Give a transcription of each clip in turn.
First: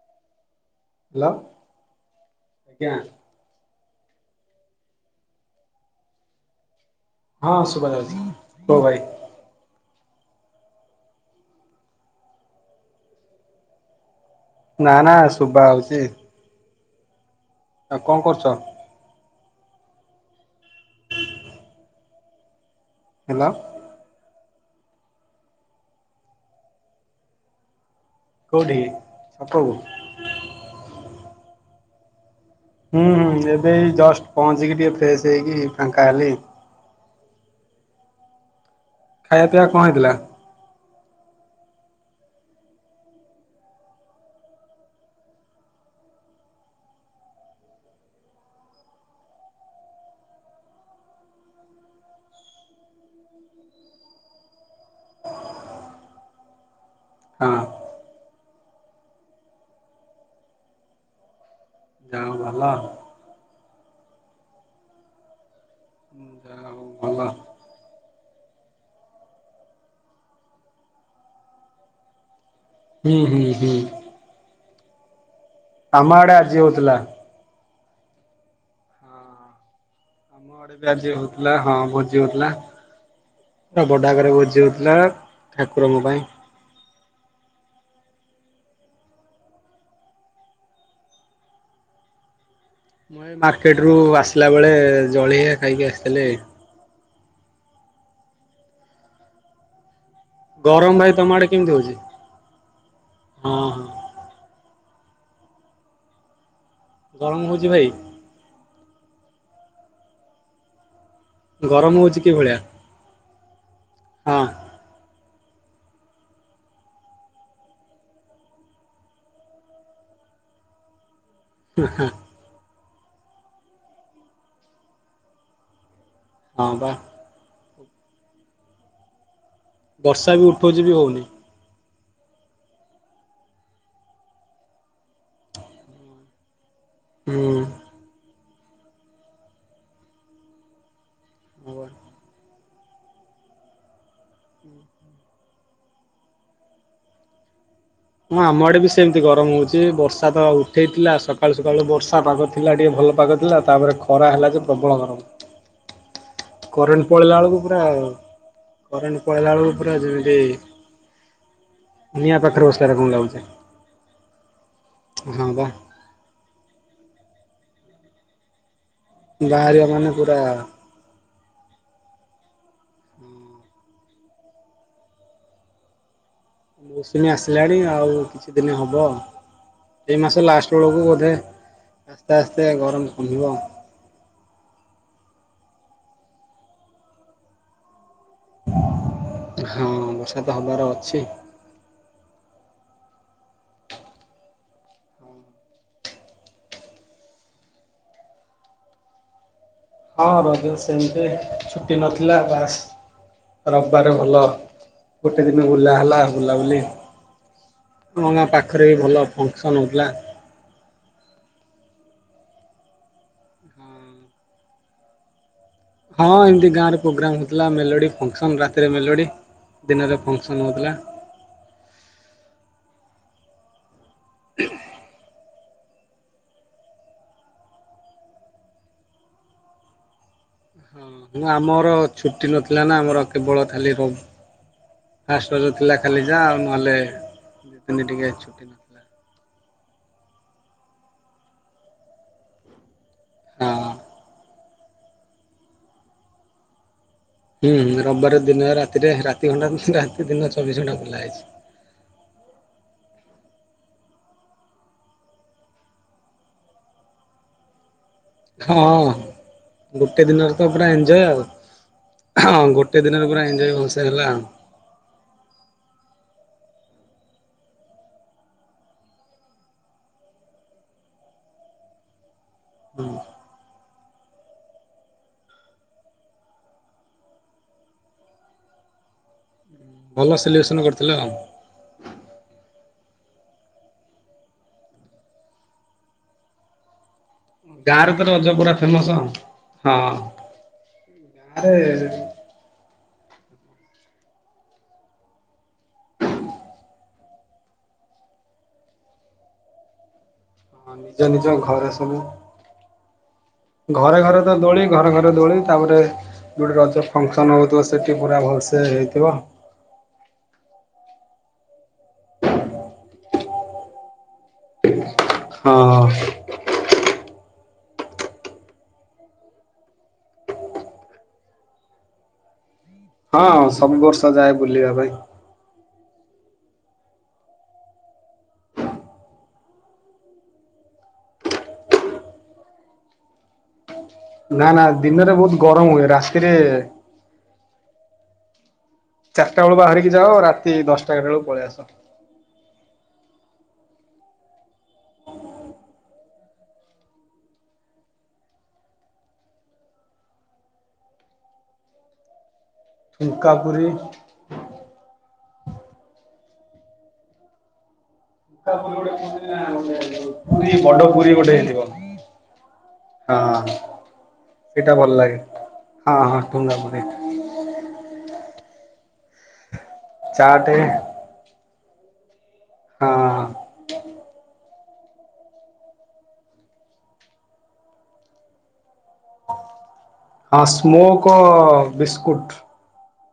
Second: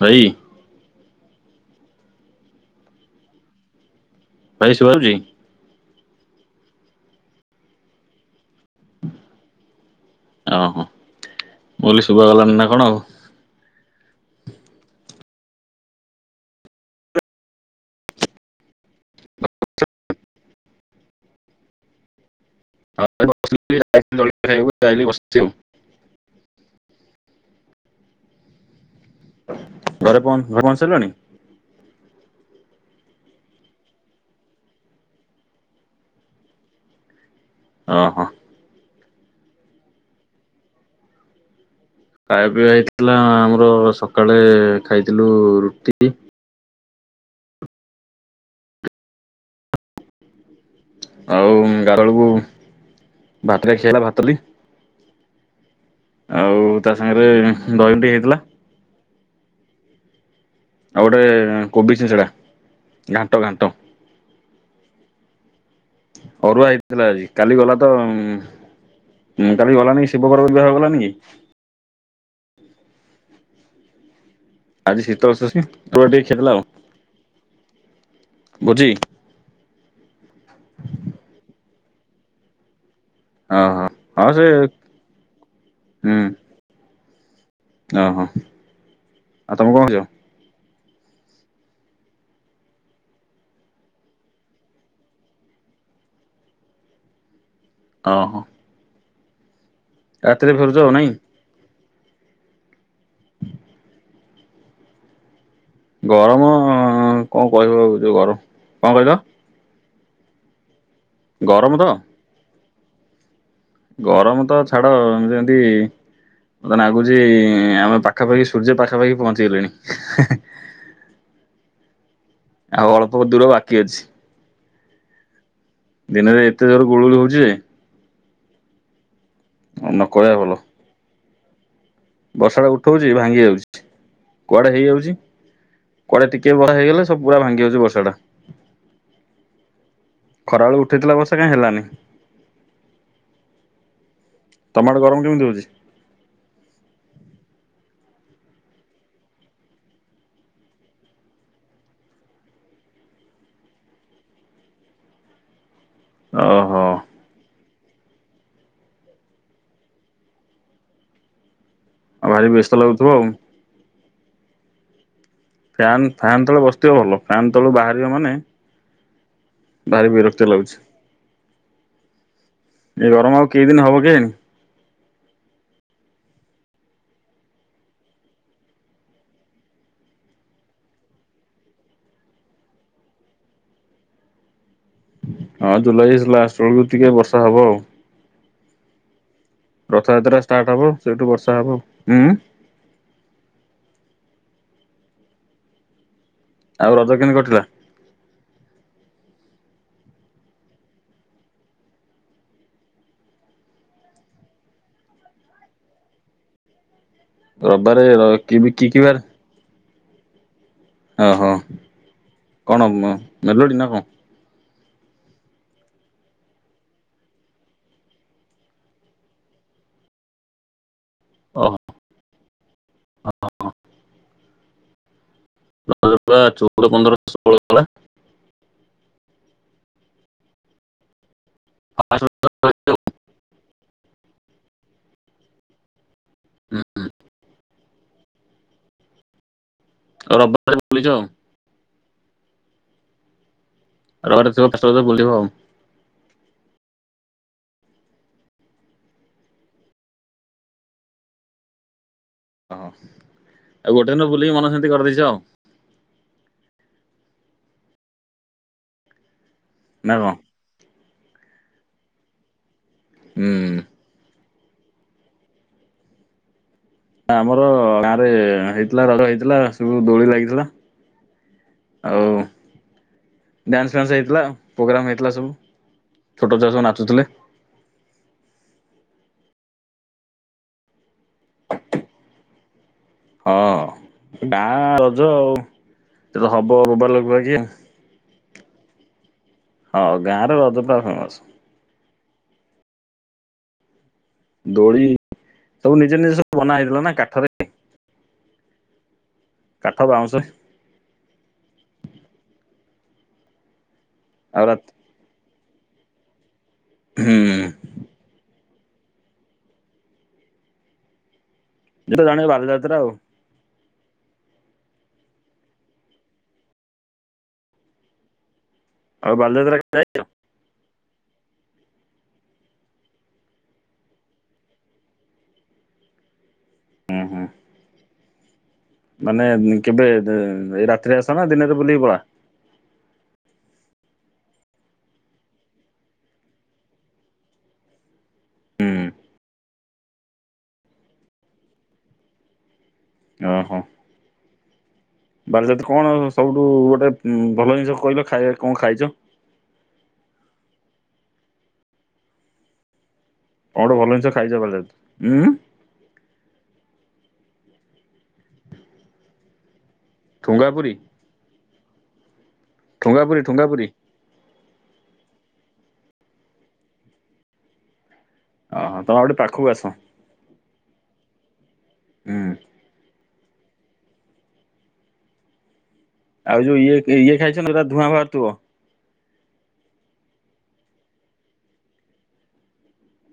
ଭାଇ ହ୍ୟାଲୋ ଆଜ୍ଞା। ଭାଇ ସୁବା ଯାଉଛି। ହଁ ସୁବା ଯାଉଛି। ହ ଭାଇ। ଓ ହୋ। ମୁଁ କହିଲି ଶୋଭା ଗଲାଣି ନା କଣ ଆଉ? ଶୁଭାଯାଉଛି? ଆ କଣ କରୁଛ? ହେଲୋ। [unintelligible] ଯାଇନି ବସିଛି ଆଉ। କୋଉଠି? ଛକକୁ ଘରେ ପହଞ୍ଚ ଘରେ ପହଞ୍ଚି ସାରିଲଣି? ହୁଁ, ହୁଁ ଏବେ ଜଷ୍ଟ ପହଞ୍ଚିକି ଟିକେ ଫ୍ରେଶ ହେଇକି ଫାଙ୍କା ହେଲି। ଅଂ ହଁ। ଖାଇବା ପିଇବା କଣ ହେଇଥିଲା। ଖାଇବା ପିଇବା ହେଇଥିଲା ଆମର ସକାଳେ ଖାଇଥିଲୁ ରୁଟି। ଆଉ ଗାରବେଳକୁ ଭାତରେ ଖିଆ ହେଇଲା ଭାତ ଡ଼ାଲି ଆଉ ତା ସାଙ୍ଗରେ ହଁ ଦହି ଟିକେ ହେଇଥିଲା। ଆଉ ଗୋଟେ କୋବି ଯା ଛିଞ୍ଚିଡା। ହଉ ଭଲ ଆଉ। ଘାଣ୍ଟ, ଘାଣ୍ଟ। ଅରୁଆ ଯାହା ହଉ ହେଇଥିଲା ଭଲ ଆଜି କାଲି ଗଲା ତ କାଲି ଗଲାନି ଶିବ ପାର୍ବତି ବିବାହ ଗଲାନି କି? ହୁଁ, ହୁଁ, ହୁଁ। ଆଜି ଶୀତ ସସ୍ ଆମ ଆଡେ ଆଜି ହଉଥିଲା। ଭୋଜି? ଆମ ଆଡେ ବି ଆଜି ହଉଥିଲା ହଁ ଭୋଜି ହଉଥିଲା। ଓହୋ ପୁରା ବଡ‌ ଆକାରରେ ହଁ ଘରେ ସେ ଭୋଜି ହୋଉଥିଲା ପା ଠାକୁରଙ୍କ ହୁଁ ପାଇଁ। ଓହୋ ଆଉ ତମେ କଣ କରୁଚ? ମୁଁ ଏଇ ମାର୍କେଟରୁ ଆସିଲା ବେଳେ ଜଳିଖିଆ ଖାଇକି ଆସିଥିଲି। ଓ ହୋ। ଗରମ ନାଇଁ ଭାଇ ତମ ଆଡେ କେମିତି ହୋଉଚି? ହଁ ହଁ। ଗରମ ହଁ ହଁ ଗରମ କଣ ହଉଛି କହିବି ଭାଇ ଆଉ ଯୋଉ ଗରମ। କଣ କହିଲ? ଗରମ ହୋଉଚି କି ଭଳିଆ? ଗରମ ହଁ ତ ଛାଡ ଯେମ ତି ମତେ ନାଗୁଚି ଆମେ ପାଖାପାଖି ସୂର୍ଯ୍ୟ ପାଖାପାଖି ପହଞ୍ଚିଗଲେଣି। ଉଁ ହୁଁ। ଆଉ ଅଳ୍ପ ଦୂର ବାକି ଅଛି। ଦିନରେ ଏତେ ହଁ ଜୋର ବା ଗୁଳୁଗୁଳି ହୋଉଚି ଯେ ନ ବର୍ଷା ବି ଉଠୋଉଚି ବି ହୋଉନି। ବର୍ଷାଟା ଉଠୋଉଚି ଭାଙ୍ଗି ଯାଉଚି କୁଆଡେ ହେଇଯାଉଚି କୁଆଡେ ଟିକେ ବ ହେଇଗଲେ ସବୁୁଗୁଡା ହୁଁ। ଭାଙ୍ଗି ଯାଉଛି ବର୍ଷା- ଖରାବେଳେ ଉଠେଇଥିଲା ବର୍ଷା। ହେଲାନି। ତମ ଆଡ଼େ ଗରମ କେମିତି ହଉଛି? ହଁ ଆମ ଆଡେ ବି ସେମିତି ଗରମ ହଉଛି ବର୍ଷା ତ ଉଠେଇଥିଲା ସକାଳୁ ସକାଳୁ ବର୍ଷା ପାଗ ଥିଲା ଟିକେ ଭଲ ପାଗ ଥିଲା ତାପରେ ଖରା ହେଲା ଯେ ପ୍ରବଳ ଗରମ। ଓହୋ କରେଣ୍ଟ ପଳେଇଇା ବେଳକୁ- ତାର କରେଣ୍ଟ ପଳେଇଲା ବେଳ ପୁର ଯେମିତି- ଆଉ ନିଆଁ ଭାରି ପାଖରେ ବ୍ୟସ୍ତ ବସିଲା ଲାଗୁଥିବ ରକମର ଆଉ ଲାଗୁଛି। ହଁ ବା ଫ୍ୟାନ୍ ଫ୍ୟନ୍ ତଳେ ବସିଥିବ ଭଲ। ଫନ୍ ତଳୁ ବାହାରିବ ମାନେ- ବାହାରିବା ଭାରି ମାନେ ପୁରା- ବିରକ୍ତି ଲାଗୁଛି। ଏ ଗରମ ଆଉ କେଇଦିନ ହବ କି? ମୌସୁମୀ ଆସିଲାଣି ଆଉ କିଛି ଦିନ ହବ। ଏଇ ମାସ ଲାଷ୍ଟ ବେଳକୁ ବୋଧେ ଆସ୍ତେ ଆସ୍ତେ ଗରମ କମିବ। ହଁ ଜୁଲାଇ ଲାଷ୍ଟ ବେଳକୁ ଟିକେ ବର୍ଷା ହବ ଆଉ। [unintelligible] ବର୍ଷା ରଥଯାତ୍ରା ତ ଷ୍ଟାର୍ଟ ହବାର ହବ ଅଛି। ସେଇଠୁ ବର୍ଷା ହବ। ହୁଁ। ଆଉ ରଜ କେମିତି କଟିଲା? ହଁ ରଜ ସେମିତି ଛୁଟି ନଥିଲା ବାସ୍ ରବିବାର ଭଲ ଗୋଟେ ଦିନ ବୁଲା ହେଲା ବୁଲାବୁଲି। ରବିବାର କି କିିବାର କଣଥିଲା ଓହୋ କଣଲୋଡ଼ି ନା କଣ ହଁ ଏମତି ଗାଁରେ ପ୍ରୋଗ୍ରାମ ହଉଥିଲା ମେଲୋଡି ଫସ ରାତିରେ ମେଲୋଡି ଦିନରେ ଫଙ୍କସନ ହଉଥିଲା ଓ ହୋ ହ ନ ଚଉଦ ପନ୍ଦରହ ଷୋହଳ କଲା ହ ଆମର ଛୁଟି ନଥିଲା ରଜ ନା ଆମର କେବଳ ଖାଲି ଫାଷ୍ଟଜ ଥିଲା ଖାଲି ଯା ନହେଲେ ଦୁ ତିନି ଟିକେ ଛୁଟି ନଥିଲା ଆଉ ରବବାର ବୋଲିଛ। ହଁ ଆ ପା ବିବ ହୁଁ ରବିବାର ଦିନ ରାତିରେ ରାତି ଘଟା ରାତି ଦିନ ଚବିଶ ଘଣ୍ଟା ଖୋଲା ହେଇଛି। ହ ଆଉ ଗୋଟେ ଦିନ ବୁଲିକି ମନ ସେମତି କରିଦେଇଛ ଆଉ ହଁ ନା ଗୋଟେ କଣ? ଦିନରେ ତ ପୁରା ଏତି ୟ ଆଉ ହଁ ଗୋଟେ କେତେ ଦିନରେ ପୁର ହୁଁ। ଏଞଜୟ ବସ ହେଲା। ଆମର ଗାଁରେ ହେଇଥିଲା ରଜ ହେଇଥିଲା ସବୁ ଦୋଳି ଲାଗିଥିଲା ଆଉ ହୁଁ ହେ ଭଲ ସେଲିବ୍ରେସନ କରିଥିଲେ ହଁ? ହଁ ଗାଁ ରଜ ଆଉ ସେ ତ ହବ ବୋବା ଲୋକ ଗାାରୁ ତ ରଜ ପୁରା ଫେମସ ହଁ ହଁ ଗରେ ରଦପ ଫ ମାସ ଗାଁରେ ଦୋଳି ସବୁ ନିଜ ନିଜ ସବୁ ବନା ହେଇଥିଲା ନା କାଠରେ କାଠ ପାଉଁଶ ହଁ ନିଜ ନିଜ ଘରେସନ ଘରେ ଘରେ ତ ଆଉ ଦୋଳି ରାତି ଘରେ ଘରେ ଦୋଳି ତାପରେ ଯଉଠି ରଜ ହୁଁ ଫଙ୍କସନ ହଉଥିବ ସେଠି ପୁରା ଭହୁ ସେ ହେଇଥିବ ତ ଜାଣିବ ଭଲ ଯାତ୍ରା ଆଉ ହଁ ଆଉ ବାଲଯାତ୍ରା ଯାଇଛ। ହଁ ସବୁ ବର୍ଷ ଯାଏ ବୁଲିବା ପାଇଁ ହୁଁ ହୁଁ। ମାନେ କେବେ ଦେ ଦେ ରାତିରେ ଆସ ନା ଦିନେରେ ବୁଲିକି ପଳା? ନା ନା ଦିନରେ ବହୁତ ଗରମ ହୁଏ ରାତିରେ ହୁଁ ଚାରିଟା ବେଳୁ ବାହାରିକି ଯାଅ ରାତି ଦଶଟାଟ ବଳକୁ ପଳେଇ ଆସ ଓହୋ ବାରଜାତ କଣ ସବୁଠୁ ଗୋଟେ ଭଲ ଜିନିଷ କହିଲ ଖାଇବା କଣ ଖାଇଛ? [inaudible] ଠୁଙ୍କା ପୁରୀ କଣ ଗୋଟେ ଭଲ ଜିନିଷ ଖାଇଛ ଵଲେ ଉଁ [unintelligible] ପୁରୀ ଠୁଙ୍ଗାପୁରୀ ବଡ ପୁରୀ ଗୋଟେ ହେଇଥିବ ଠୁଙ୍ଗାପୁରୀ ଠୁଙ୍ଗାପୁରୀ ଏଇଟା ଭଲ ଲାଗେ ହଁ ହଁ ଠୁଙ୍ଗାପୁରୀ ଓହୋ ତମେ ଗୋଟେ ପାଖକୁ ଆସ ଆଠେ ହୁଁ। ହଁ। ଆଉ ଯୋଉ ଇଏ ଇଏ ଖାଇଛନା ଯୋଉରା ଧୂଆଁ ବାହାରୁଥିବ? ହଁ ସ୍ମୋକ୍ ବିସ୍କୁଟ।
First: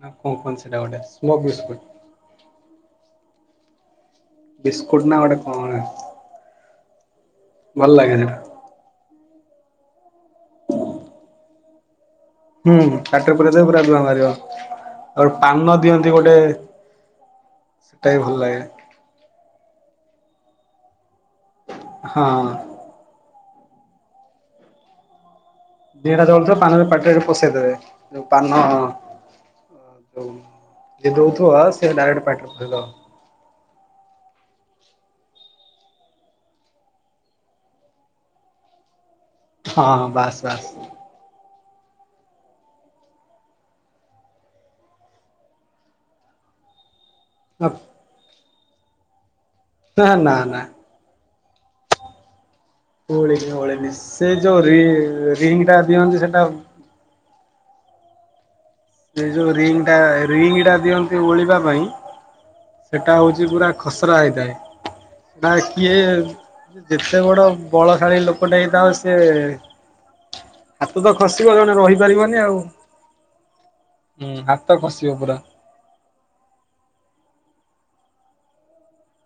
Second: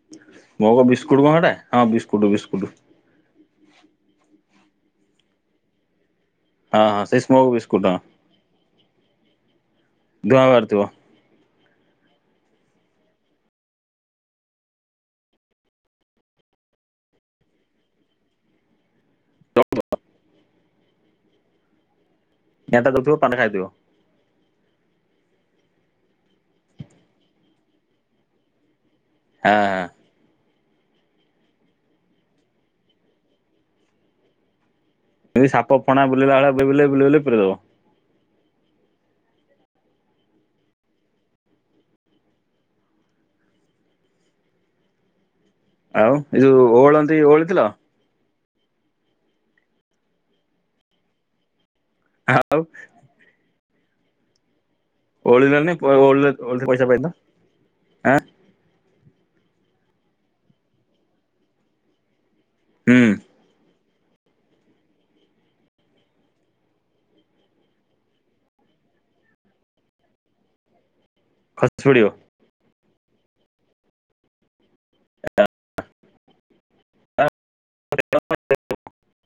ନା କଣ କଣ ସେଟା ସ୍ମୋକ ଗୋଟେ ବିସ୍କୁଟ କଣ ହେଟା ହଁ ବିସ୍କୁଟ ବିସ୍କୁଟ। ହ ବିସ୍କୁଟ୍ ନା ଗୋଟେ କହଣ? ହଁ ହଁ ସେଇ ସ୍ମୋକ ବିସ୍କୁଟ ହଁ। ଧୂଆଁ ବାହାରୁଥିବ। ହୁଁ ପଟିରେ ପରେଇଦେଲେ ପୁରା ଧୁଆଁ ବାହାରିବ ଆଉ ପାନ ଦିଅନ୍ତି ଗୋଟେ ସେଟା ବି ଭଲ ଲାଗେ। ହ [unintelligible] ଥିବ ଦିଟା ଚଳୁଥିବ ପାନରେ ପାଟିରେ ପଷେଇଦେବେ ଯୋଉ ପାନ ହାଃ। ଯେ ଦଉଥିବ ସେ ଡାଇରେକ୍ଟ ପତିରେ ପୁରେଇଦବ। ଏ ସାପ ଫଣା ବୁଲିଲଲା ପରି ବୁଲେଇ ବୁଲେଇ ପୁରେଇଦବ। ହଁ ହଁ ବାସ୍ ବାସ୍। ଆଉ ଏ ଯୋଉ ଓହୋଲାନ୍ତି ସେ ଓହୋଳିଥିଲ? ନା ନା ନା ଆଉ ଓହୋଲେନି ଓହୋଲେଣି ସେ ଜୋ ରି ରିଙ୍ଗ ଓହଳିଲନି ଟା ଦିଅନ୍ତି ସେଟା ଓହଳିଲେ ପଇସା ପାଇଲ ଆଁ ସେ ଯୋଉ ରିଙ୍ଗ ଟା ରିଙ୍ଗ ଟା ଦିଅନ୍ତି ଓଳିବା ପାଇଁ ହୁଁ ସେଟା ହଉଛି ପୁରା ଖସରା ହେଇଥାଏ ନା କିଏ ଯେତେ ବଡ଼ ବଳଶାଳୀ ଲୋକଟେ ହେଇଥାଉ ସେଏ ତୁ ତ ଖସିବ ଜଣେ ଖସି ପଡିବ ରହିପାରିବନି ଆଉ ହୁଁ ହାତ ଖସିବ ପୁରା [unintelligible]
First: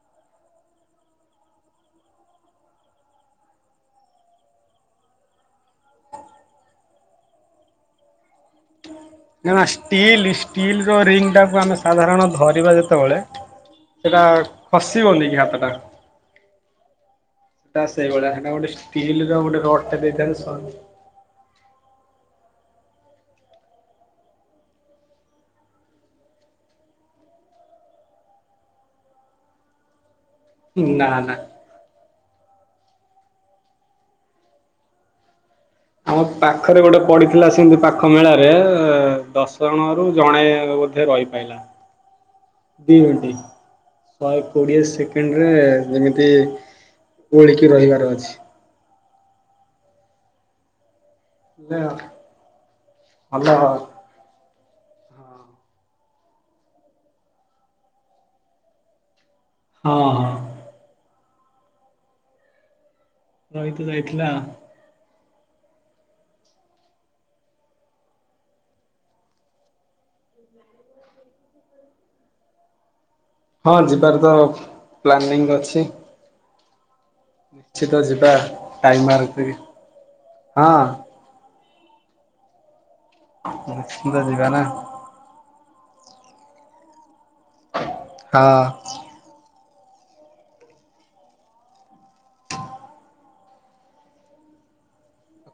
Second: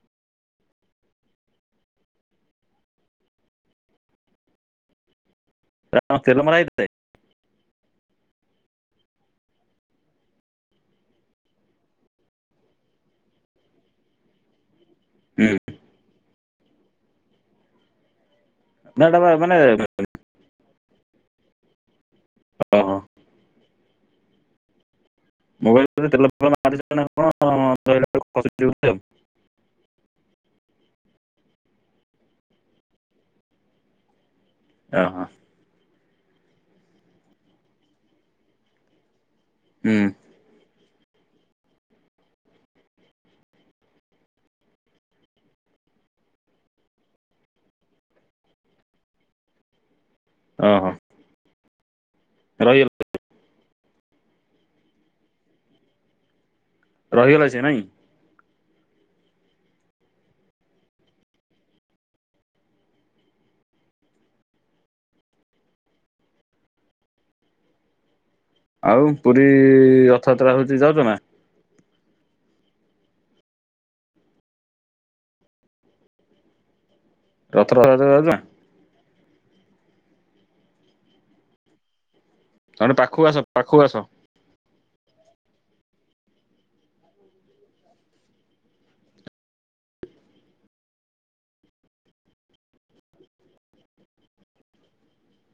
ସେଟା କଣ ତେଲ ମରାହେଇଥିଲା କି? ନା ଷ୍ଟିଲ ଷ୍ଟିଲର ରିଙ୍ଗ ଟାକୁ ଆମେ ସାଧାରଣ ଧରିବା ଯେତେବେଳେ ସେଟା- ଖସିବନି କି ହୁଁ ହାତଟା। ସେଟା ଆ ସେଇଭଳିଆ। ଗୋଟେ ନା ଏଟା ପା ଷ୍ଟିଲର ମାନେ ଗୋଟେ ରଡଟା ଦେଇଥା- ହ ହଁ। [unintelligible] ନା ନା। ଓହୋ। ଆମ ପାଖରେ ଗୋଟେ ପଡିଥିଲା ସେମିତି ପାଖ ମେଳାରେ। ଦଶ ଜଣ ରୁ ହୁଁ ଜଣେ। ରହି ପାଇଲ ନି। ଶହେ କୋଡିଏ ସେକେଣ୍ଡରେ ଯେମିତି ଓଳିକି ରହିବାର ଅଛି। ଓ ହୋ। [unintelligible] ସତ କହ। ରହିଗଲା ସିଏ ନାଇଁ। ହଁ। ରହିତ ଯାଇଥିଲା। ଆଉ ପୁରୀ ରଥଯାତ୍ରା ହଉଛି ଯାଉଛ ନା? ହଁ ଯିବାର ତ ପ୍ଲାନିଂ ଅଛି। ରଥ ସେତ ରଥଯାତ୍ରା ଯାଉଛ ଯିବା ନା? ଟାଇମ [unintelligible] ହଁ। ତମେ ପାଖକୁ ଆସ ପାଖକୁ ଆସ। ନିଶ୍ଚିନ୍ତ ଯିବା ନା ହଁ।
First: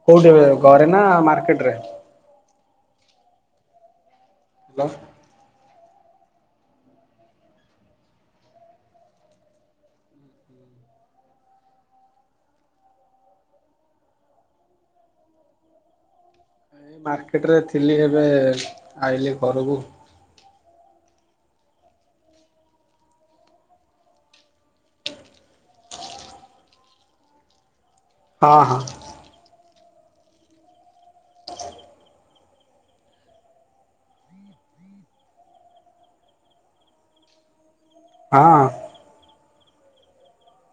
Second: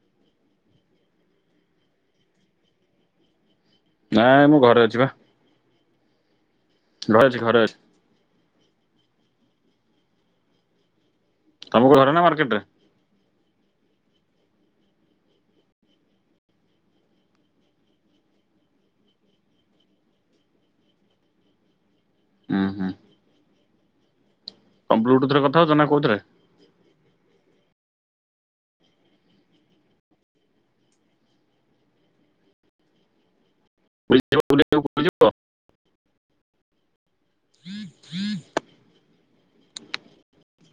କୋଉଠି ଘରେ ନା ମାର୍କେଟରେ? ନାଇଁ ମୁଁ ଘରେ ହ୍ୟାଲୋ ଅଛିବା। ଘରେ ଅଛି ଘରେ ଅ ତମ [unintelligible] ମାର୍କେଟରେ? ଏଇ ମାର୍କେଟ ରେ ଥିଲି ଏବେ ଆଇଲିି ଘରକୁ। ହଁ ହଁ। [unintelligible] ବ୍ଲୁ ଟୁଥରେ କଥା ହଉଛ ନା କଉଥିରେ? ହଁ ହଁ। [unintelligible] ହଁ।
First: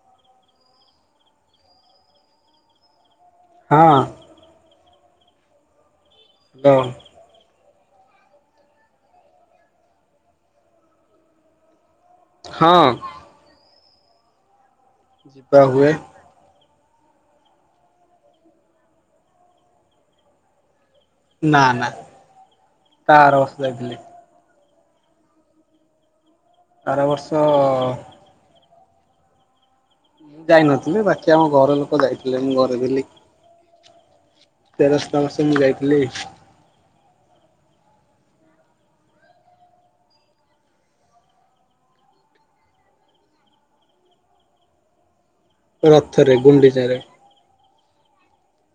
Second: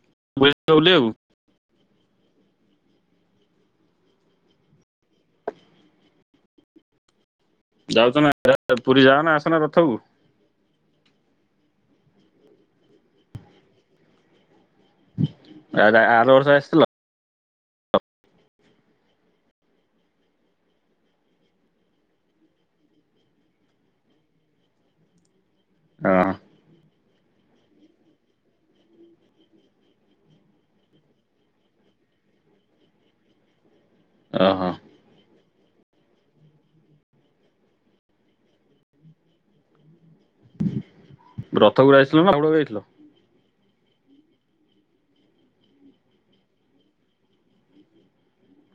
[unintelligible] ହଁ। [unintelligible] ଯାଉଛ ନା ପୁରୀ ଯାଅନା ଆସନା ରଥକୁ? ହଁ। ଯିବା ହୁଏ ଆ-ଆର ବର୍ଷ ଆଶିଥିଲା? ନା ନା ତା ଆର [unintelligible] ହ। ଆର ବର୍ଷ ମୁଁ ଯାଇନଥିଲି ବାକି ଆମ ଘର ଲୋକ ଯାଇଥିଲେ ମୁଁ ଘରେ ଥିଲି। ଓହୋ ତେରଶ ବର୍ଷ [unintelligible] ରଥ ଗୁଡା ଯାଇଥିଲ ନା [unintelligible] ଯାଇଥିଲ? ରଥରେ ଗୁଡି ଚାରେ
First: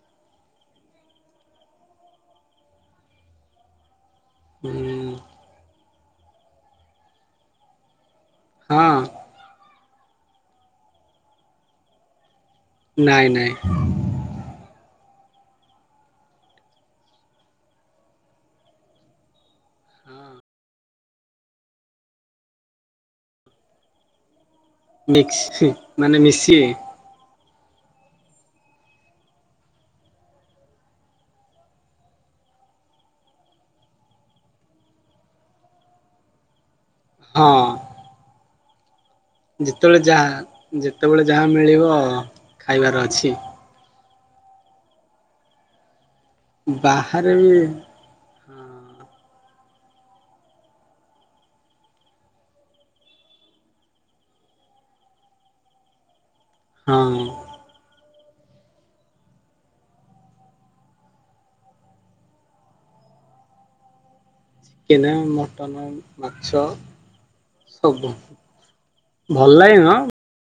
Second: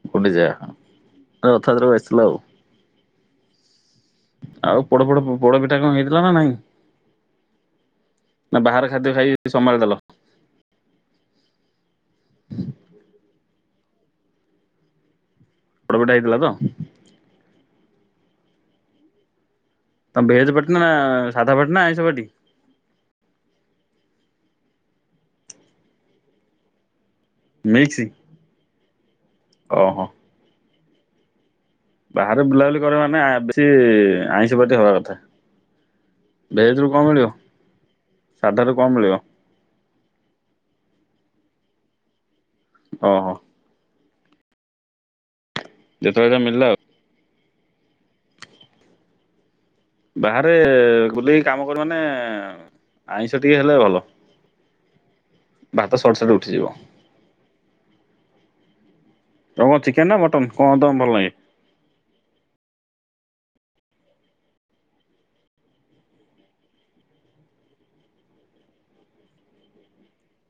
[unintelligible] ଆସଥିଲା ଆଉ ହୁଁ ଆଉ ପୋଡ ପୋଡ ପୋଡପିଠା କଣ ହେଇ ହେଲା ନାହିଁ। ନା ବାହାର ହଁ ଖାଦ୍ୟ ଖାଇ ସମ୍ଭାଳିଦ ଦେଲ ନାଇଁ ନାଇଁ। ପ୍ରାଇଭେଟ୍ ରେ ହେଇଥିଲା ତ? ତମେ ଭେଜ ପଟ ନା। ସାଧା ପାଟି ନା ଆଇଁଷ ପାଟି। ମିକ୍ସି ମାନେ ମିଶି - ମିକ୍ସି ଓହୋ। ବାହାରେ ବୁଲାବୁଲି କର ମାନେ ବେଶ ଆଇଁଷ ପ୍ରତି ହବା କଥା ଭେଜ୍ - କଣ ମିଳିବ ହଁ। ସାଧାର? କମ୍ ମିଳିବ? ଯେତେବେଳେ ଯାହା ଯେତେବେଳେ ଯାହା ମିଳିବ ଆଉ। ଖାଇବାର ଓହୋ ଅଛି। ଯେତେବେଳେ ଯା ମିଳିଲା ଆଉ। ସେରେ ବି। ବାହାରେ ବୁଲେଇକି କାମ କର ମାନେ ଆଇଁଷ ଟିକେ ହେଲେ ଭଲ। ଭାତ ସଟ ସଟ ଉଠ- ହଁ। ତମ ଚିକେନ ନା ମଟନ କଣ ତମକୁ ଭଲ ଲାଗେ? ଚିକେନ୍ ମଟନ ମାଛ ସବୁ। ଭଲ ଲାଗେନ-